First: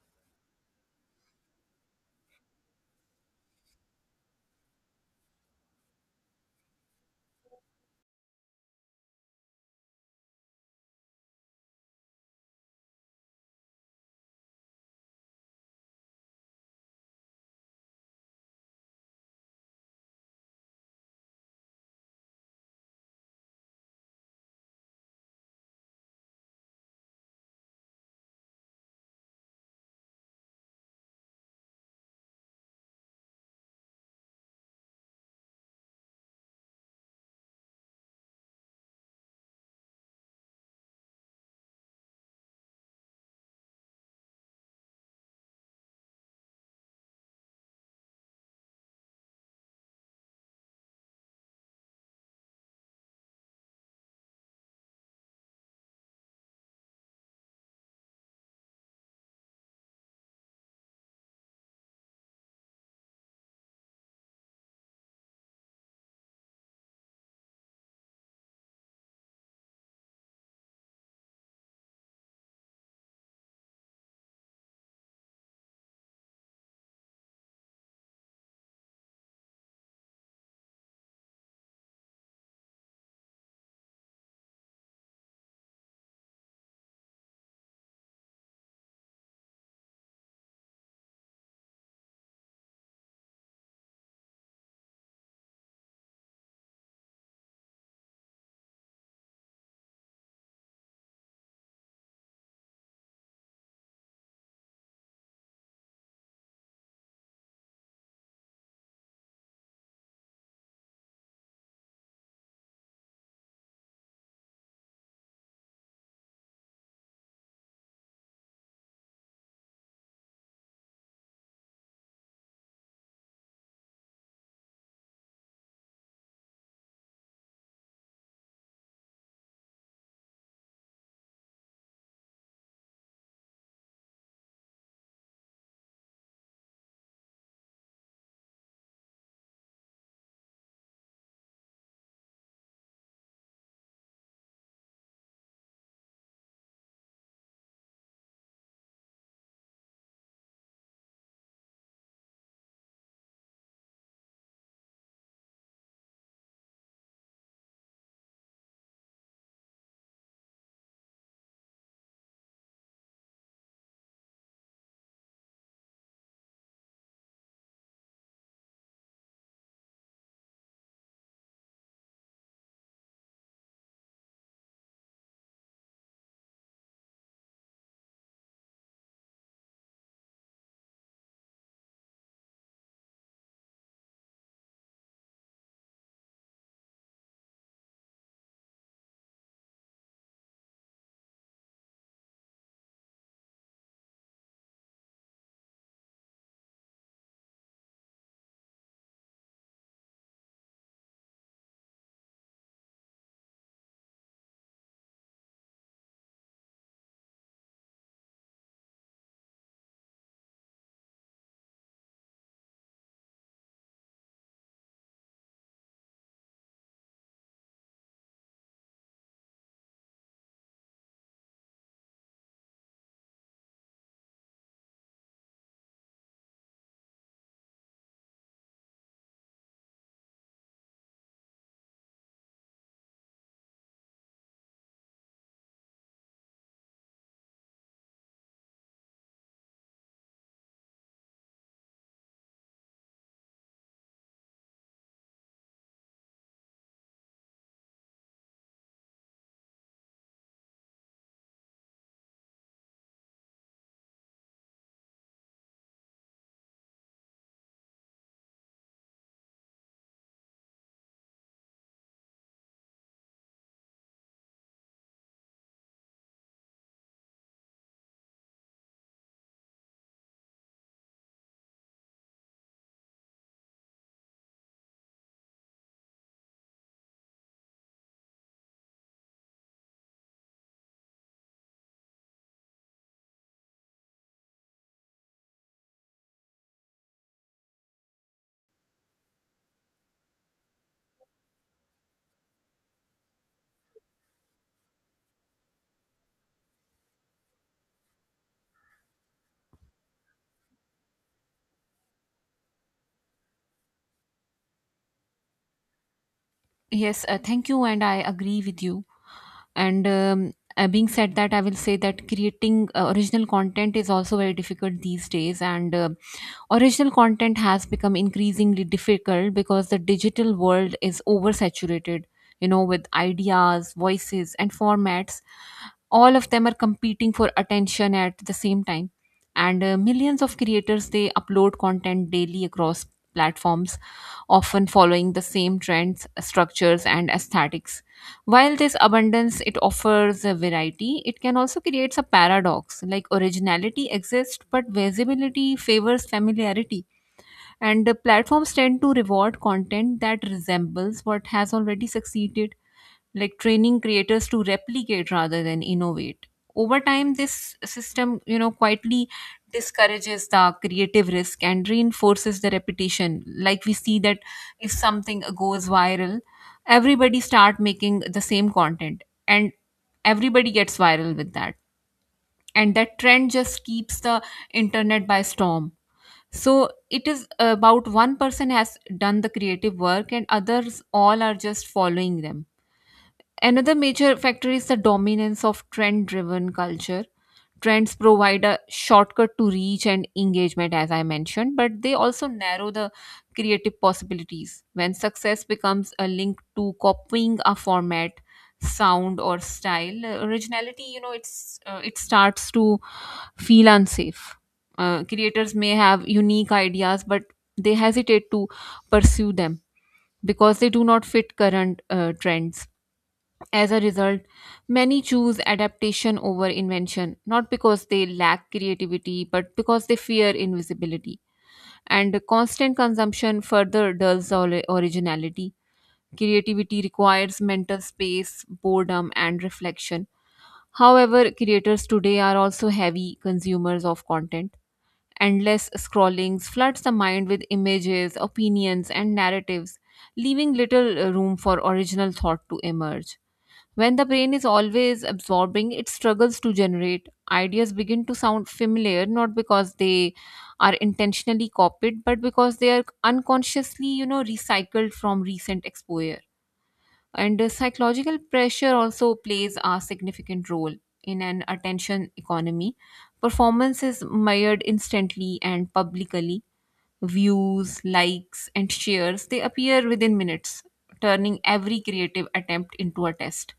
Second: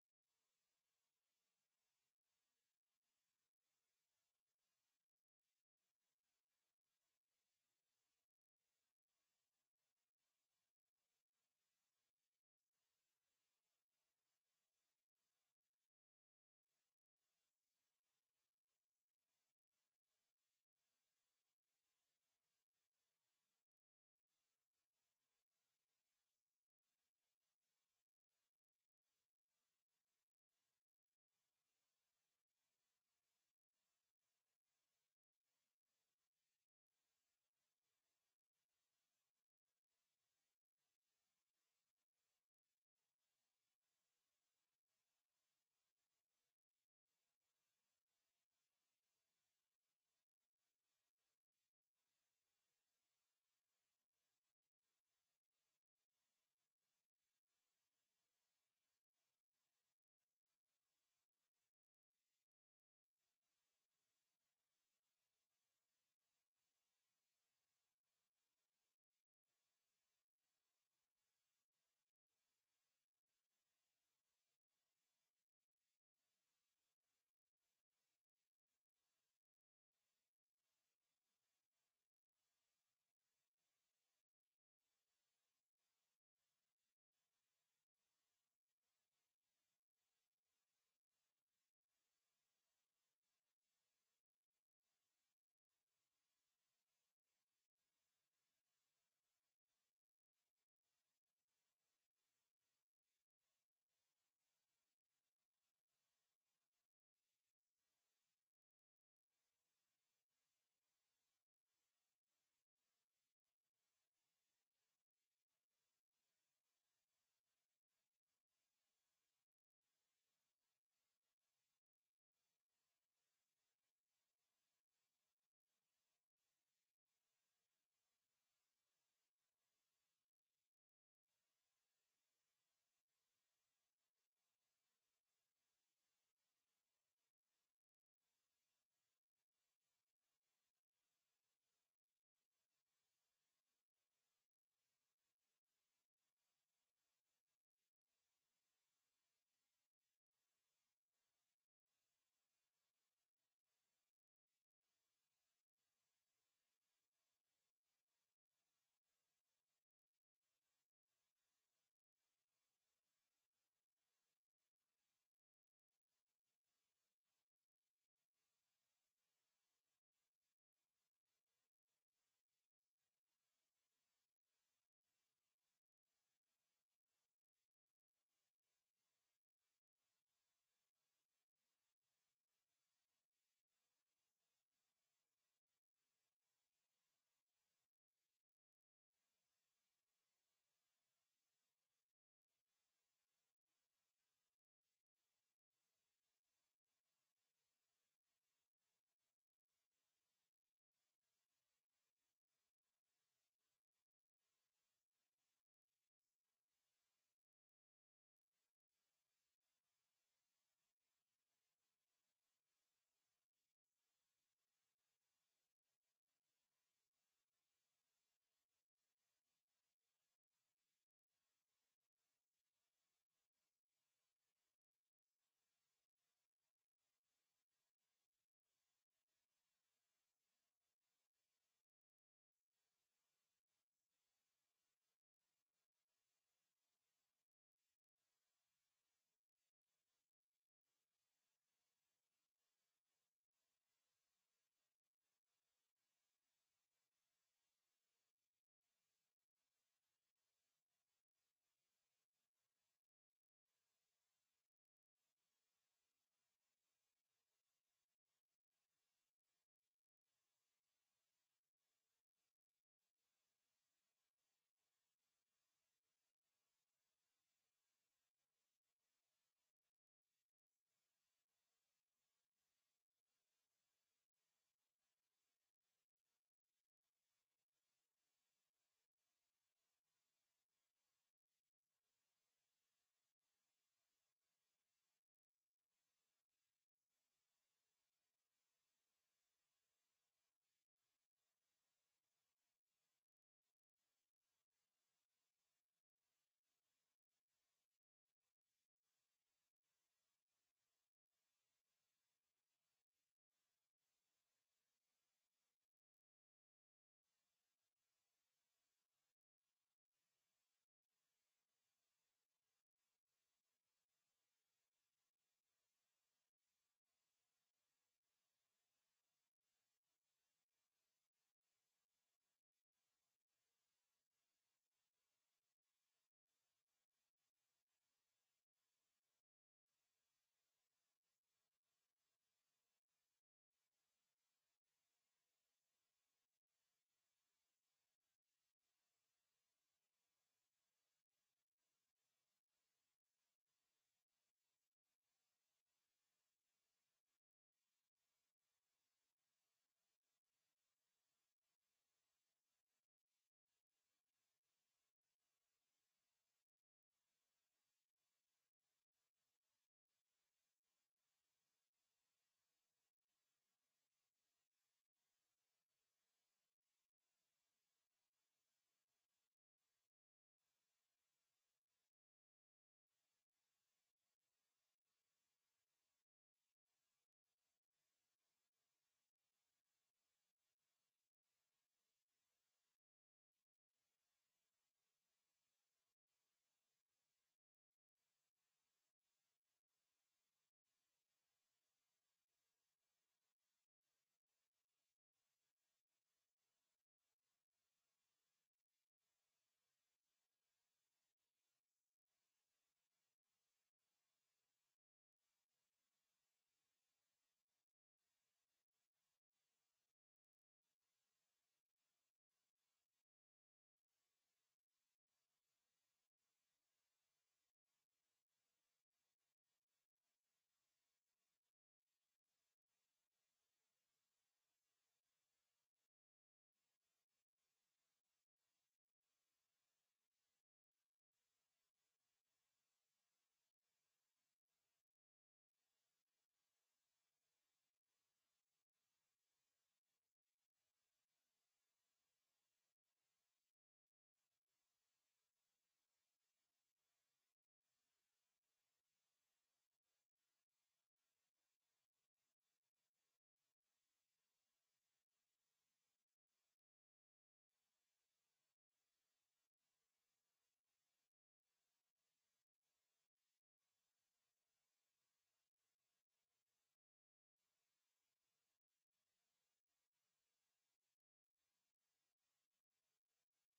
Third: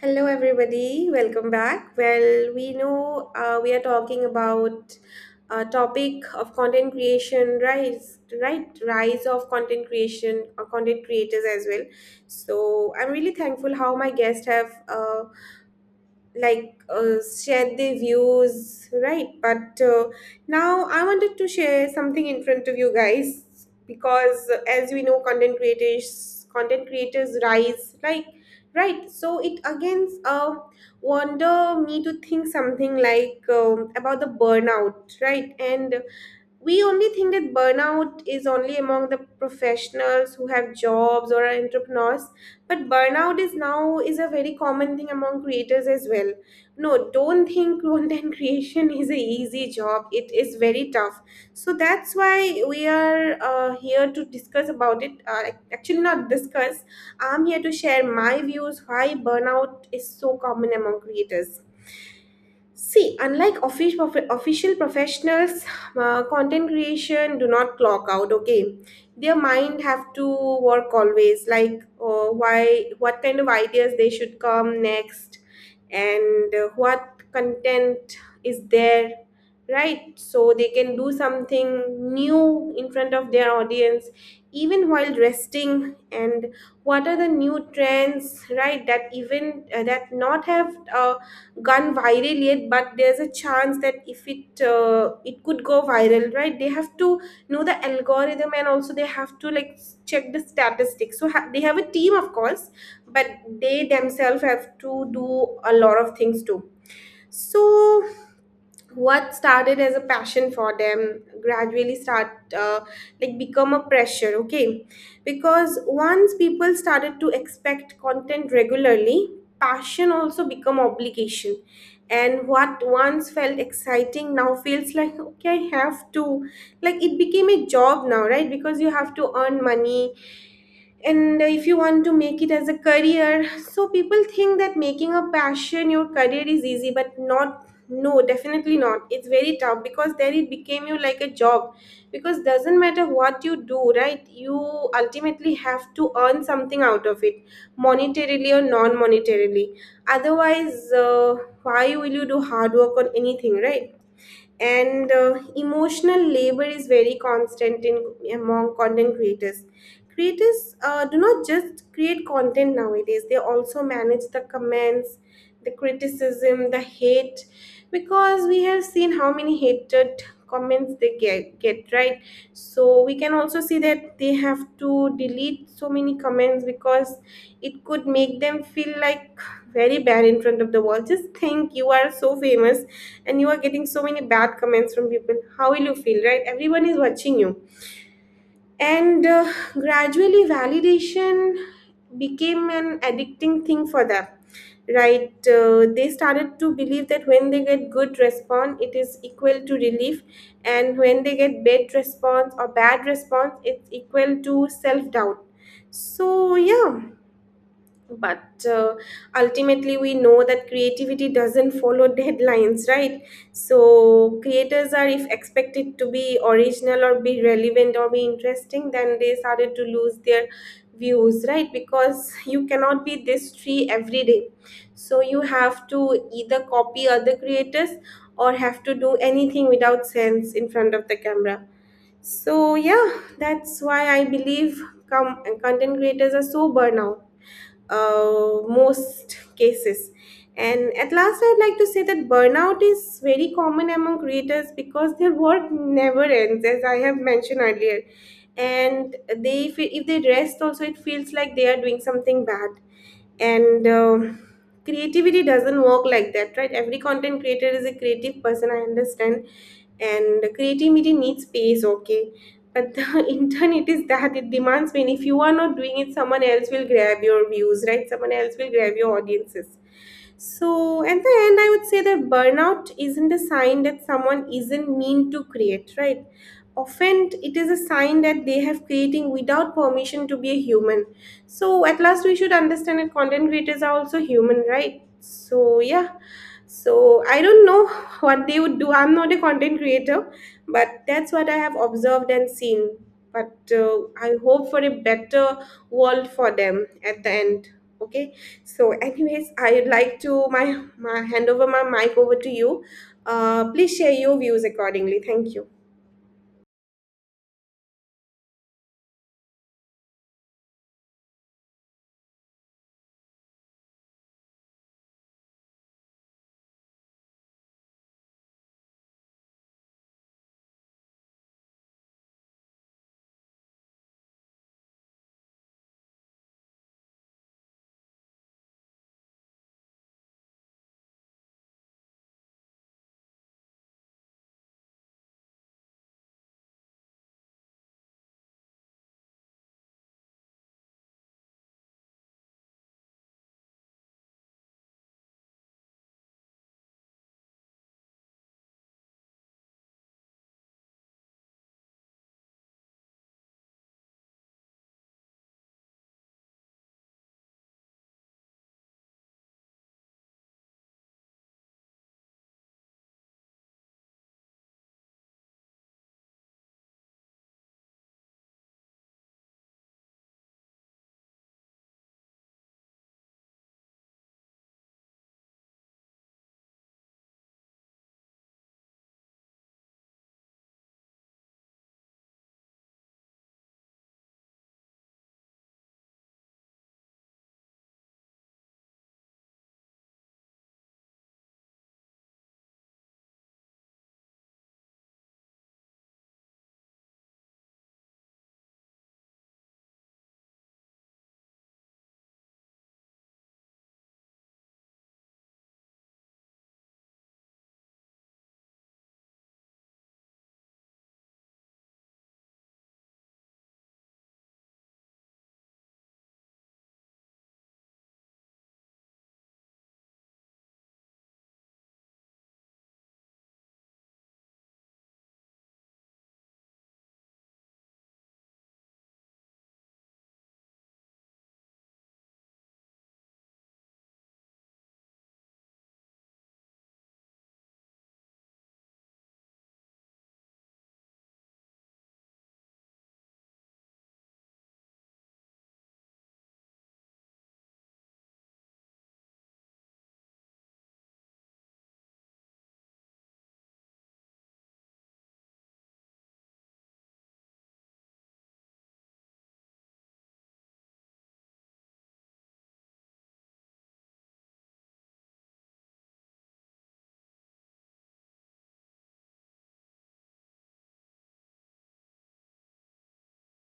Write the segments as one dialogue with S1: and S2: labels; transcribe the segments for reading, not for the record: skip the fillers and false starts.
S1: Hello, everybody. Welcome back. Well, we know we are talking about a topic of content creation, rise, right? Rise of content creation or content creators as well. So I'm really thankful how my guests have like uh, shared their views, right, but now I wanted to share something in front of you guys because as we know, content creators, content creators rise, like, right. So it again wonder me to think something like about the burnout, right. And we only think that burnout is only among the professionals who have jobs or are entrepreneurs, but burnout is now is a very common thing among creators as well. No, don't think content creation is a easy job. It is very tough. So that's why we are here to discuss about it. Actually, not discuss. I'm here to share my views why burnout is so common among creators. See, unlike official professionals, content creation do not clock out. Okay, their mind have to work always. Like, why, what kind of ideas they should come next, and what content is there, right, so they can do something new in front of their audience even while resting. And what are the new trends, right, that even that not have gone viral yet, but there's a chance that if it it could go viral, right. They have to know the algorithm, and also they have to like check the statistics. So they have a team, of course, but they themselves have to do a lot of things too. So what started as a passion for them gradually start uh, like become a pressure. Okay, because once people started to expect content regularly, passion also become obligation. And what once felt exciting now feels like, okay, I have to, like, it became a job now, right, because you have to earn money. And if you want to make it as a career, so people think that making a passion your career is easy, but not. No, definitely not. It's very tough because then it became you like a job, because doesn't matter what you do, right, you ultimately have to earn something out of it, monetarily or non-monetarily. Otherwise, why will you do hard work on anything, right? And emotional labor is very constant in among content creators. Creators do not just create content nowadays. They also manage the comments, the criticism, the hate, because we have seen how many hated comments they get, right. So we can also see that they have to delete so many comments because it could make them feel like very bad in front of the wall. Just think you are so famous and you are getting so many bad comments from people. How will you feel, right? Everyone is watching you. And gradually, validation became an addicting thing for them, right? They started to believe that when they get good response, it is equal to relief, and when they get bad response or bad response, it's equal to self doubt. So, yeah, but ultimately we know that creativity doesn't follow deadlines, right. So creators are if expected to be original or be relevant or be interesting, then they started to lose their views, right, because you cannot be this tree every day. So you have to either copy other creators or have to do anything without sense in front of the camera. So yeah, that's why I believe content creators are so burnout, most cases. And at last, I'd like to say that burnout is very common among creators because their work never ends, as I have mentioned earlier. And they, if they rest, also it feels like they are doing something bad. And creativity doesn't work like that, right. Every content creator is a creative person, I understand, and creativity needs space. Okay, but the internet is that it demands, when if you are not doing it, someone else will grab your views, right, someone else will grab your audiences. So at the end, I would say that burnout isn't a sign that someone isn't mean to create, right. Often it is a sign that they have creating without permission to be a human. So at last we should understand that content creators are also human, right. So yeah, so I don't know what they would do. I'm not a content creator, but that's what I have observed and seen. But I hope for a better world for them at the end. Okay, so anyways, I would like to my, my hand over my mic over to you. Please share your views accordingly. Thank you.
S2: Yes, thank you, and I agree with you, and being said that, I will say that creating original content is also very difficult these days, and original content has become increasingly difficult because the digital world is oversaturated, you know, with ideas, voices, and formats. All of them are competing for attention at the same time, and millions of creators, they upload content daily across platforms, often following the same trends, structures, and aesthetics. While this abundance, it offers a variety, it can also creates a paradox, like originality exists but visibility favors familiarity, and the platforms tend to reward content that resembles what has already succeeded, like training creators to replicate rather than innovate. Over time, this system, you know, quietly discourages the creative risk and reinforces the repetition. Like we see that if something goes viral, everybody start making the same content and everybody gets viral with that. And that trend just keeps the internet by storm. So it is about one person has done the creative work and others all are just following them. Another major factor is the dominance of trend driven culture. Trends provide a shortcut to reach and engagement, as I mentioned, but they also narrow the creative possibilities. When success becomes a link to copying a format, sound, or style, originality, you know, it starts to feel unsafe. Creators may have unique ideas, but they hesitate to pursue them because they do not fit current trends. As a result, many choose adaptation over invention, not because they lack creativity, but because they fear invisibility. And constant consumption further dulls originality. Creativity requires mental space, boredom, and reflection. However, creators today are also heavy consumers of content. Endless scrollings floods the mind with images, opinions, and narratives, leaving little room for original thought to emerge. When the brain is always absorbing, it struggles to generate. Ideas begin to sound familiar not because they are intentionally copied, but because they are unconsciously, you know, recycled from recent exposure. And psychological pressure also plays a significant role in an attention economy. Performance is measured instantly and publicly. Views, likes, and shares, they appear within minutes, turning every creative attempt into a test.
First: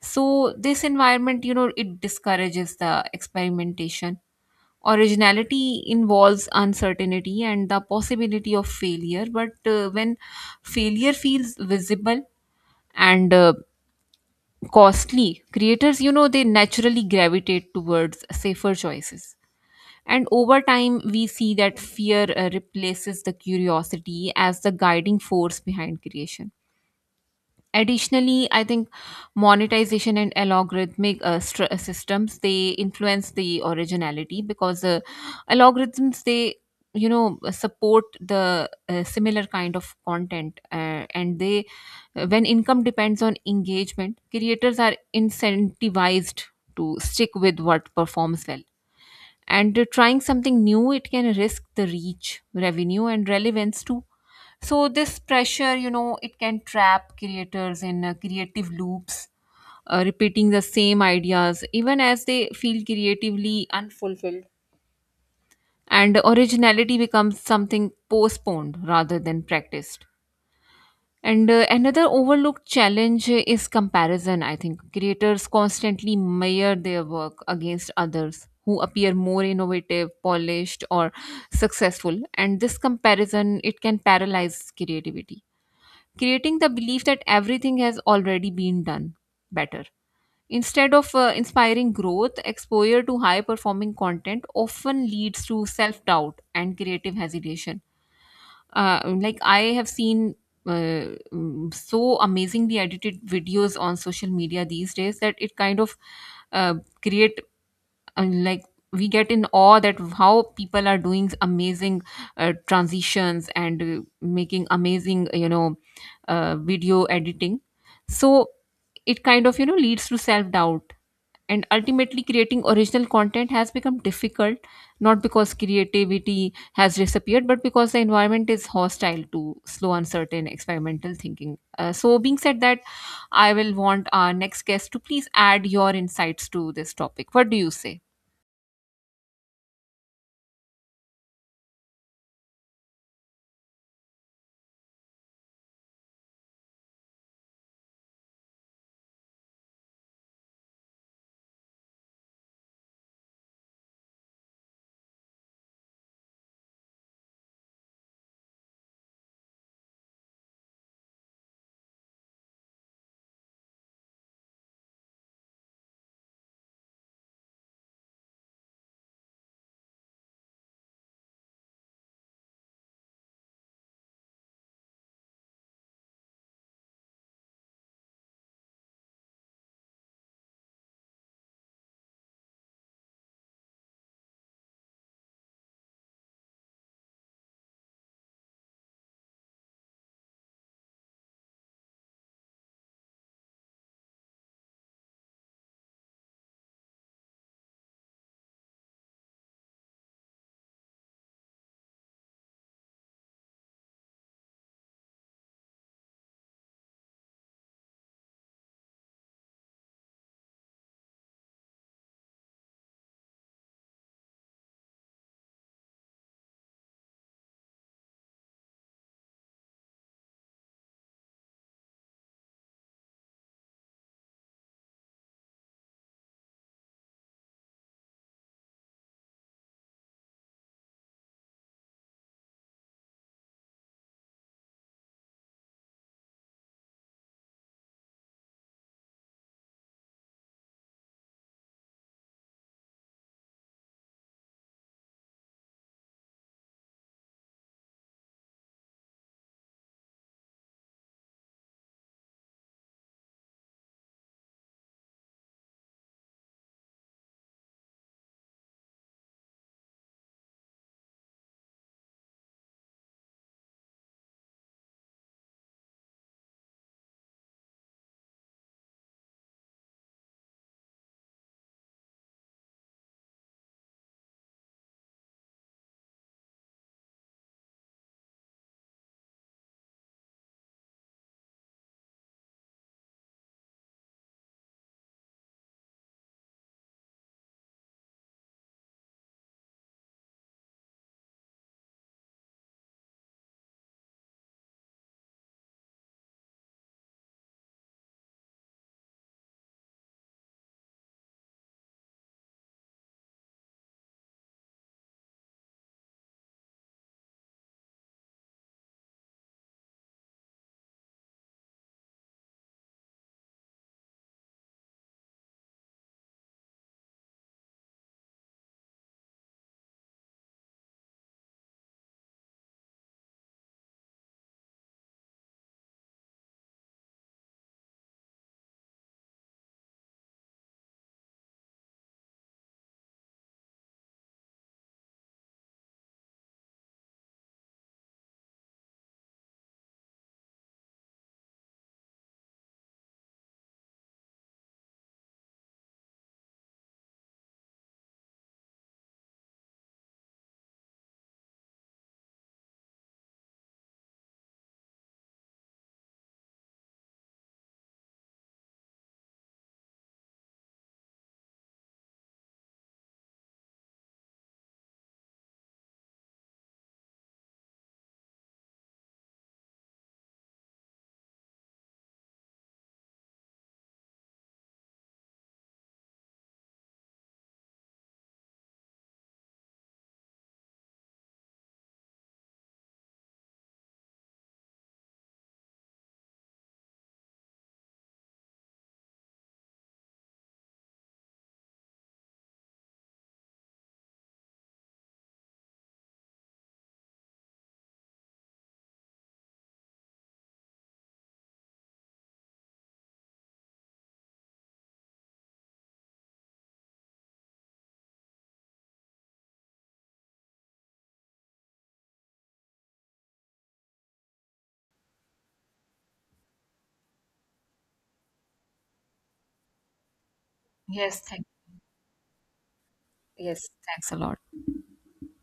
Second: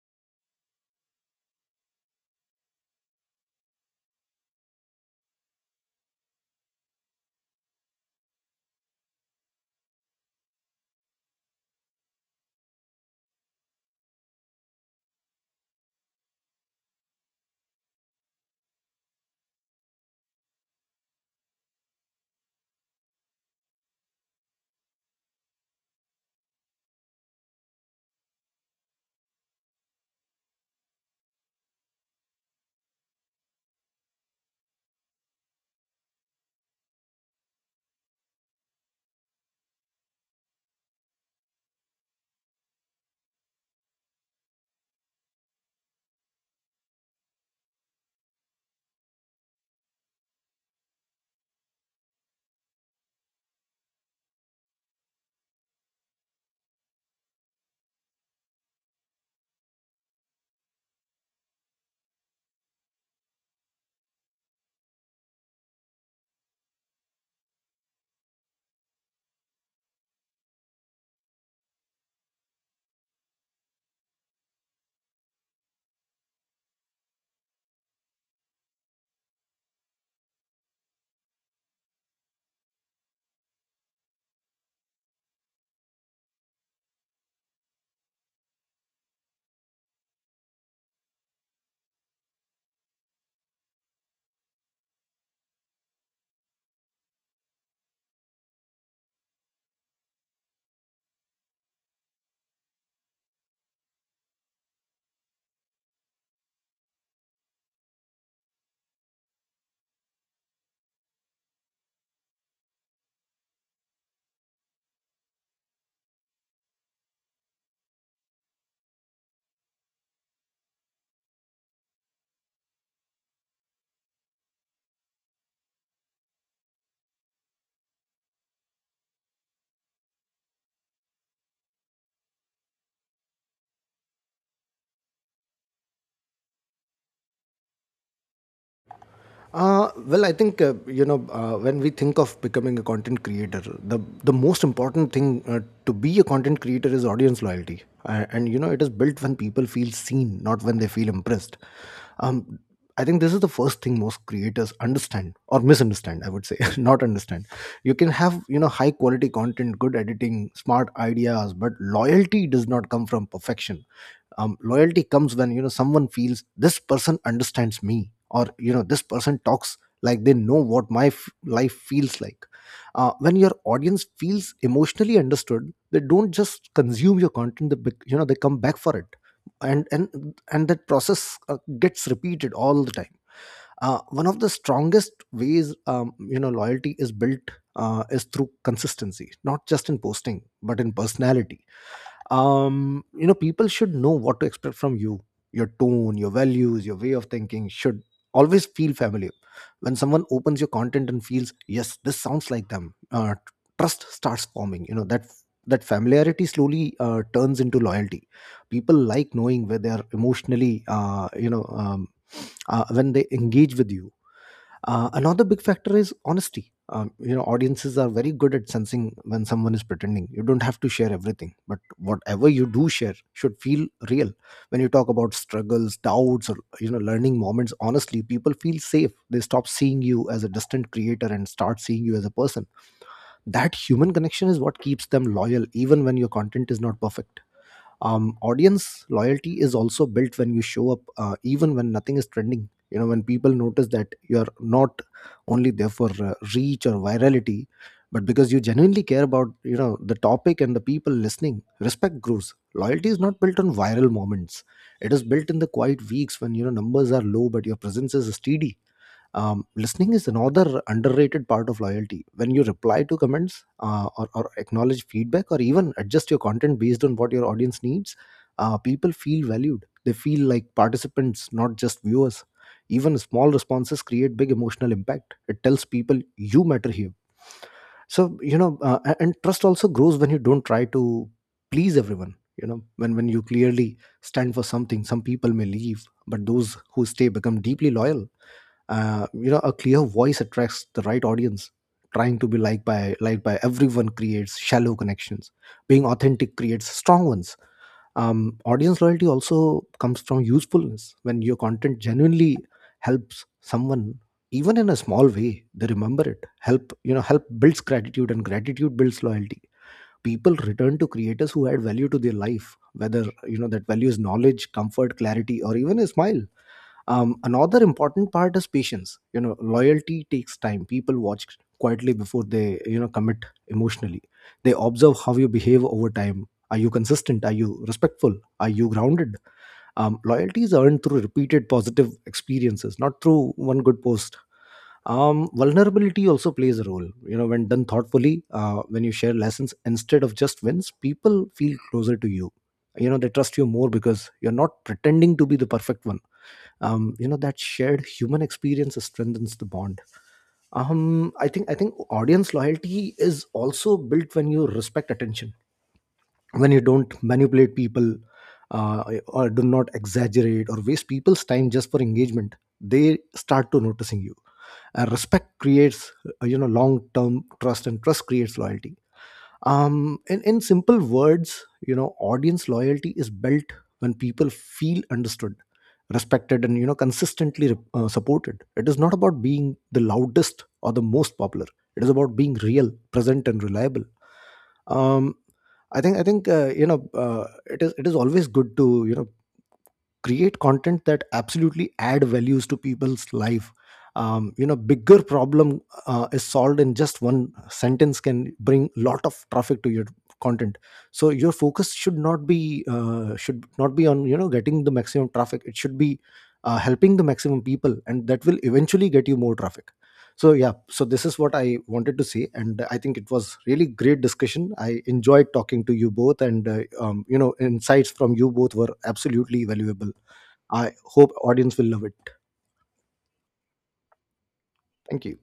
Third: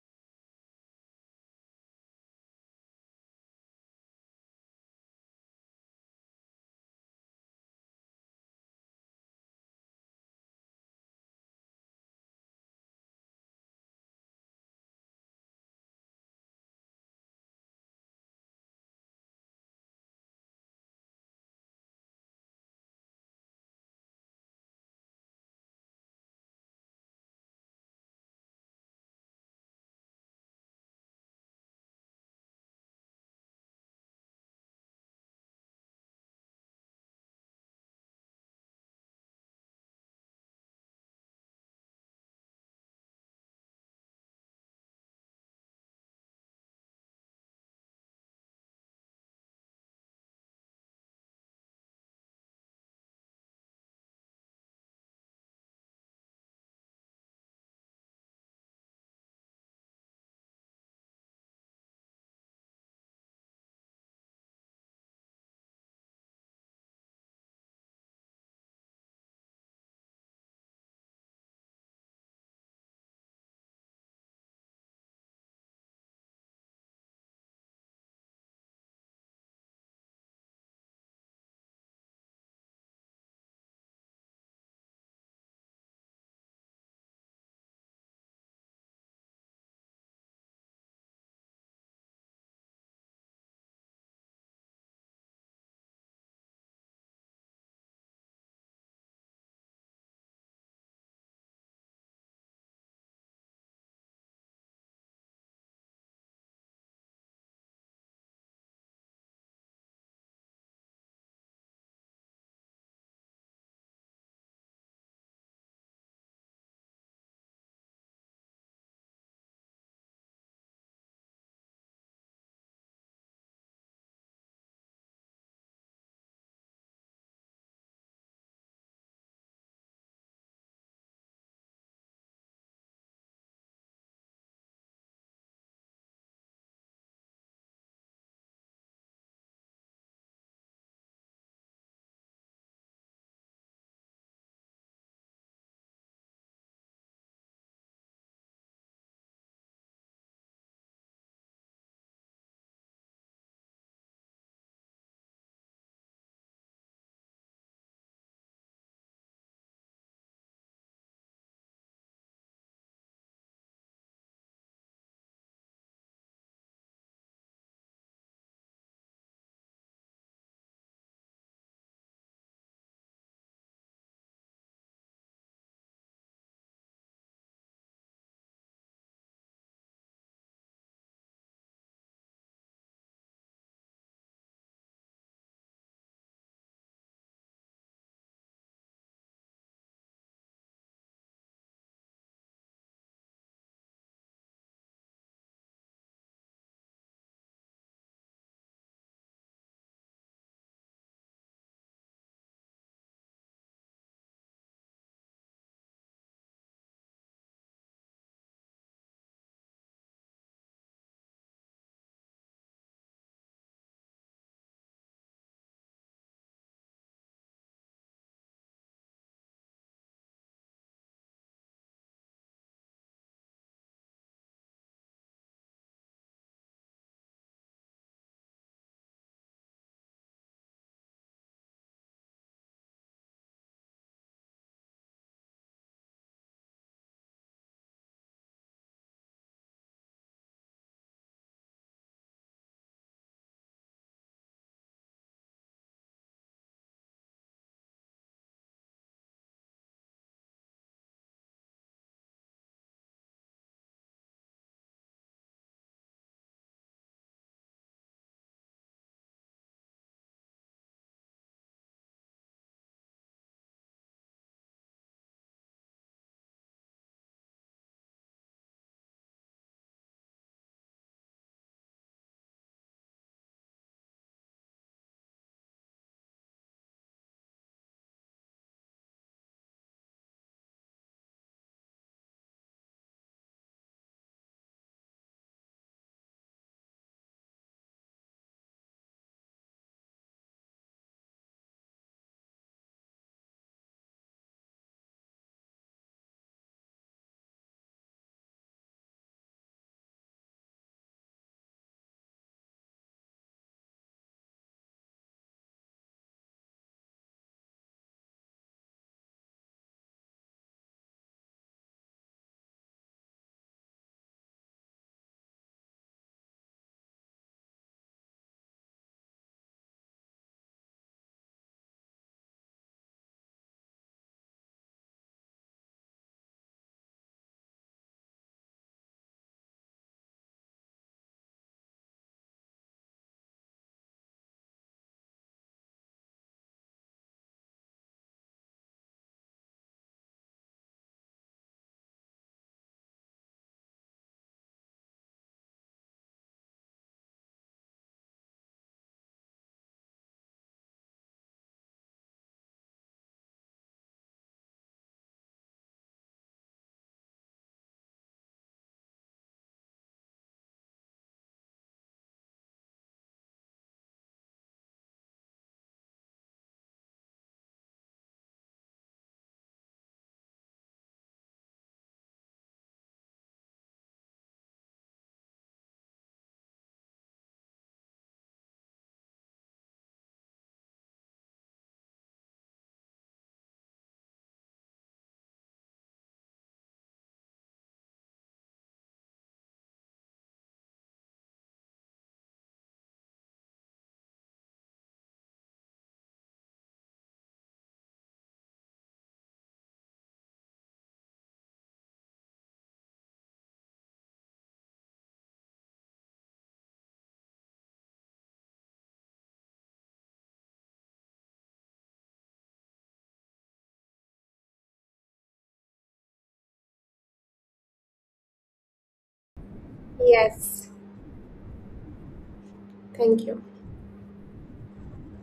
S2: So, this environment, you know, it discourages the experimentation. Originality involves uncertainty and the possibility of failure, but when failure feels visible and costly, creators, you know, they naturally gravitate towards safer choices. And over time, we see that fear replaces the curiosity as the guiding force behind creation. Additionally, I think monetization and algorithmic systems they influence the originality because algorithms, they, you know, support the similar kind of content, and they when income depends on engagement, creators are incentivized to stick with what performs well, and trying something new, it can risk the reach, revenue, and relevance to. So this pressure, you know, it can trap creators in creative loops, repeating the same ideas even as they feel creatively unfulfilled. And originality becomes something postponed rather than practiced. And another overlooked challenge is comparison, I think. Creators constantly measure their work against others who appear more innovative, polished, or successful. And this comparison, it can paralyze creativity, creating the belief that everything has already been done better. Instead of inspiring growth, exposure to high performing content often leads to self doubt and creative hesitation. Like, I have seen so amazingly edited videos on social media these days that it kind of uh, create, and like, we get in awe that how people are doing amazing transitions and making amazing, you know, video editing. So it kind of, you know, leads to self doubt, and ultimately creating original content has become difficult not because creativity has disappeared, but because the environment is hostile to slow, uncertain, experimental thinking. So being said that, I will want our next guest to please add your insights to this topic. What do you say?
S3: Well, I think when we think of becoming a content creator, the most important thing to be a content creator is audience loyalty. And it is built when people feel seen, not when they feel impressed. Um, I think this is the first thing most creators understand or misunderstand. I would say not understand. You can have high quality content, good editing, smart ideas, but loyalty does not come from perfection. Loyalty comes when someone feels this person understands me, or this person talks like they know what my life feels like. When your audience feels emotionally understood, they don't just consume your content, they they come back for it, and that process gets repeated all the time. One of the strongest ways loyalty is built is through consistency, not just in posting but in personality. You know, people should know what to expect from you. Your tone, your values, your way of thinking should always feel familiar. When someone opens your content and feels yes, this sounds like them, trust starts forming. You know, that familiarity slowly turns into loyalty. People like knowing where they are emotionally, when they engage with you. Another big factor is honesty. Audiences are very good at sensing when someone is pretending. You don't have to share everything, but whatever you do share should feel real. When you talk about struggles, doubts, or learning moments, honestly, people feel safe. They stop seeing you as a distant creator and start seeing you as a person. That human connection is what keeps them loyal, even when your content is not perfect. Audience loyalty is also built when you show up even when nothing is trending. You know, when people notice that you're not only there for reach or virality, but because you genuinely care about the topic and the people listening, respect grows. Loyalty is not built on viral moments, it is built in the quiet weeks when numbers are low but your presence is steady. Listening is another underrated part of loyalty. When you reply to comments or acknowledge feedback or even adjust your content based on what your audience needs, people feel valued. They feel like participants, not just viewers. Even small responses create big emotional impact. It tells people you matter here. And trust also grows when you don't try to please everyone. You know, when you clearly stand for something, some people may leave, but those who stay become deeply loyal. A clear voice attracts the right audience. Trying to be liked by everyone creates shallow connections, being authentic creates strong ones. Audience loyalty also comes from usefulness. When your content genuinely helps someone, even in a small way, they remember it. Help you know Help builds gratitude and gratitude builds loyalty. People return to creators who add value to their life, whether that value is knowledge, comfort, clarity, or even a smile. Another important part is patience. You know, loyalty takes time. People watch quietly before they commit emotionally. They observe how you behave over time. Are you consistent, are you respectful, are you grounded? Loyalty is earned through repeated positive experiences, not through one good post. Vulnerability also plays a role, you know, when done thoughtfully. When you share lessons instead of just wins, people feel closer to you. You know, they trust you more because you're not pretending to be the perfect one. That shared human experience strengthens the bond. I think audience loyalty is also built when you respect attention, when you don't manipulate people, or do not exaggerate or waste people's time just for engagement. They start to noticing you. Respect creates long term trust, and trust creates loyalty. In simple words, audience loyalty is built when people feel understood, respected, and consistently supported. It is not about being the loudest or the most popular, it is about being real, present, and reliable. Um I think you know it is always good to create content that absolutely add values to people's life. Bigger problem is solved in just one sentence can bring lot of traffic to your content. So your focus should not be on getting the maximum traffic, it should be helping the maximum people, and that will eventually get you more traffic. So yeah, so this is what I wanted to say, and I think it was really great discussion. I enjoyed talking to you both, and insights from you both were absolutely valuable.
S1: Yes,
S3: I
S2: Yes,
S3: hope
S2: thank,
S3: audience will love it.
S1: thank you.
S2: yes, thanks a lot.
S3: Thank you.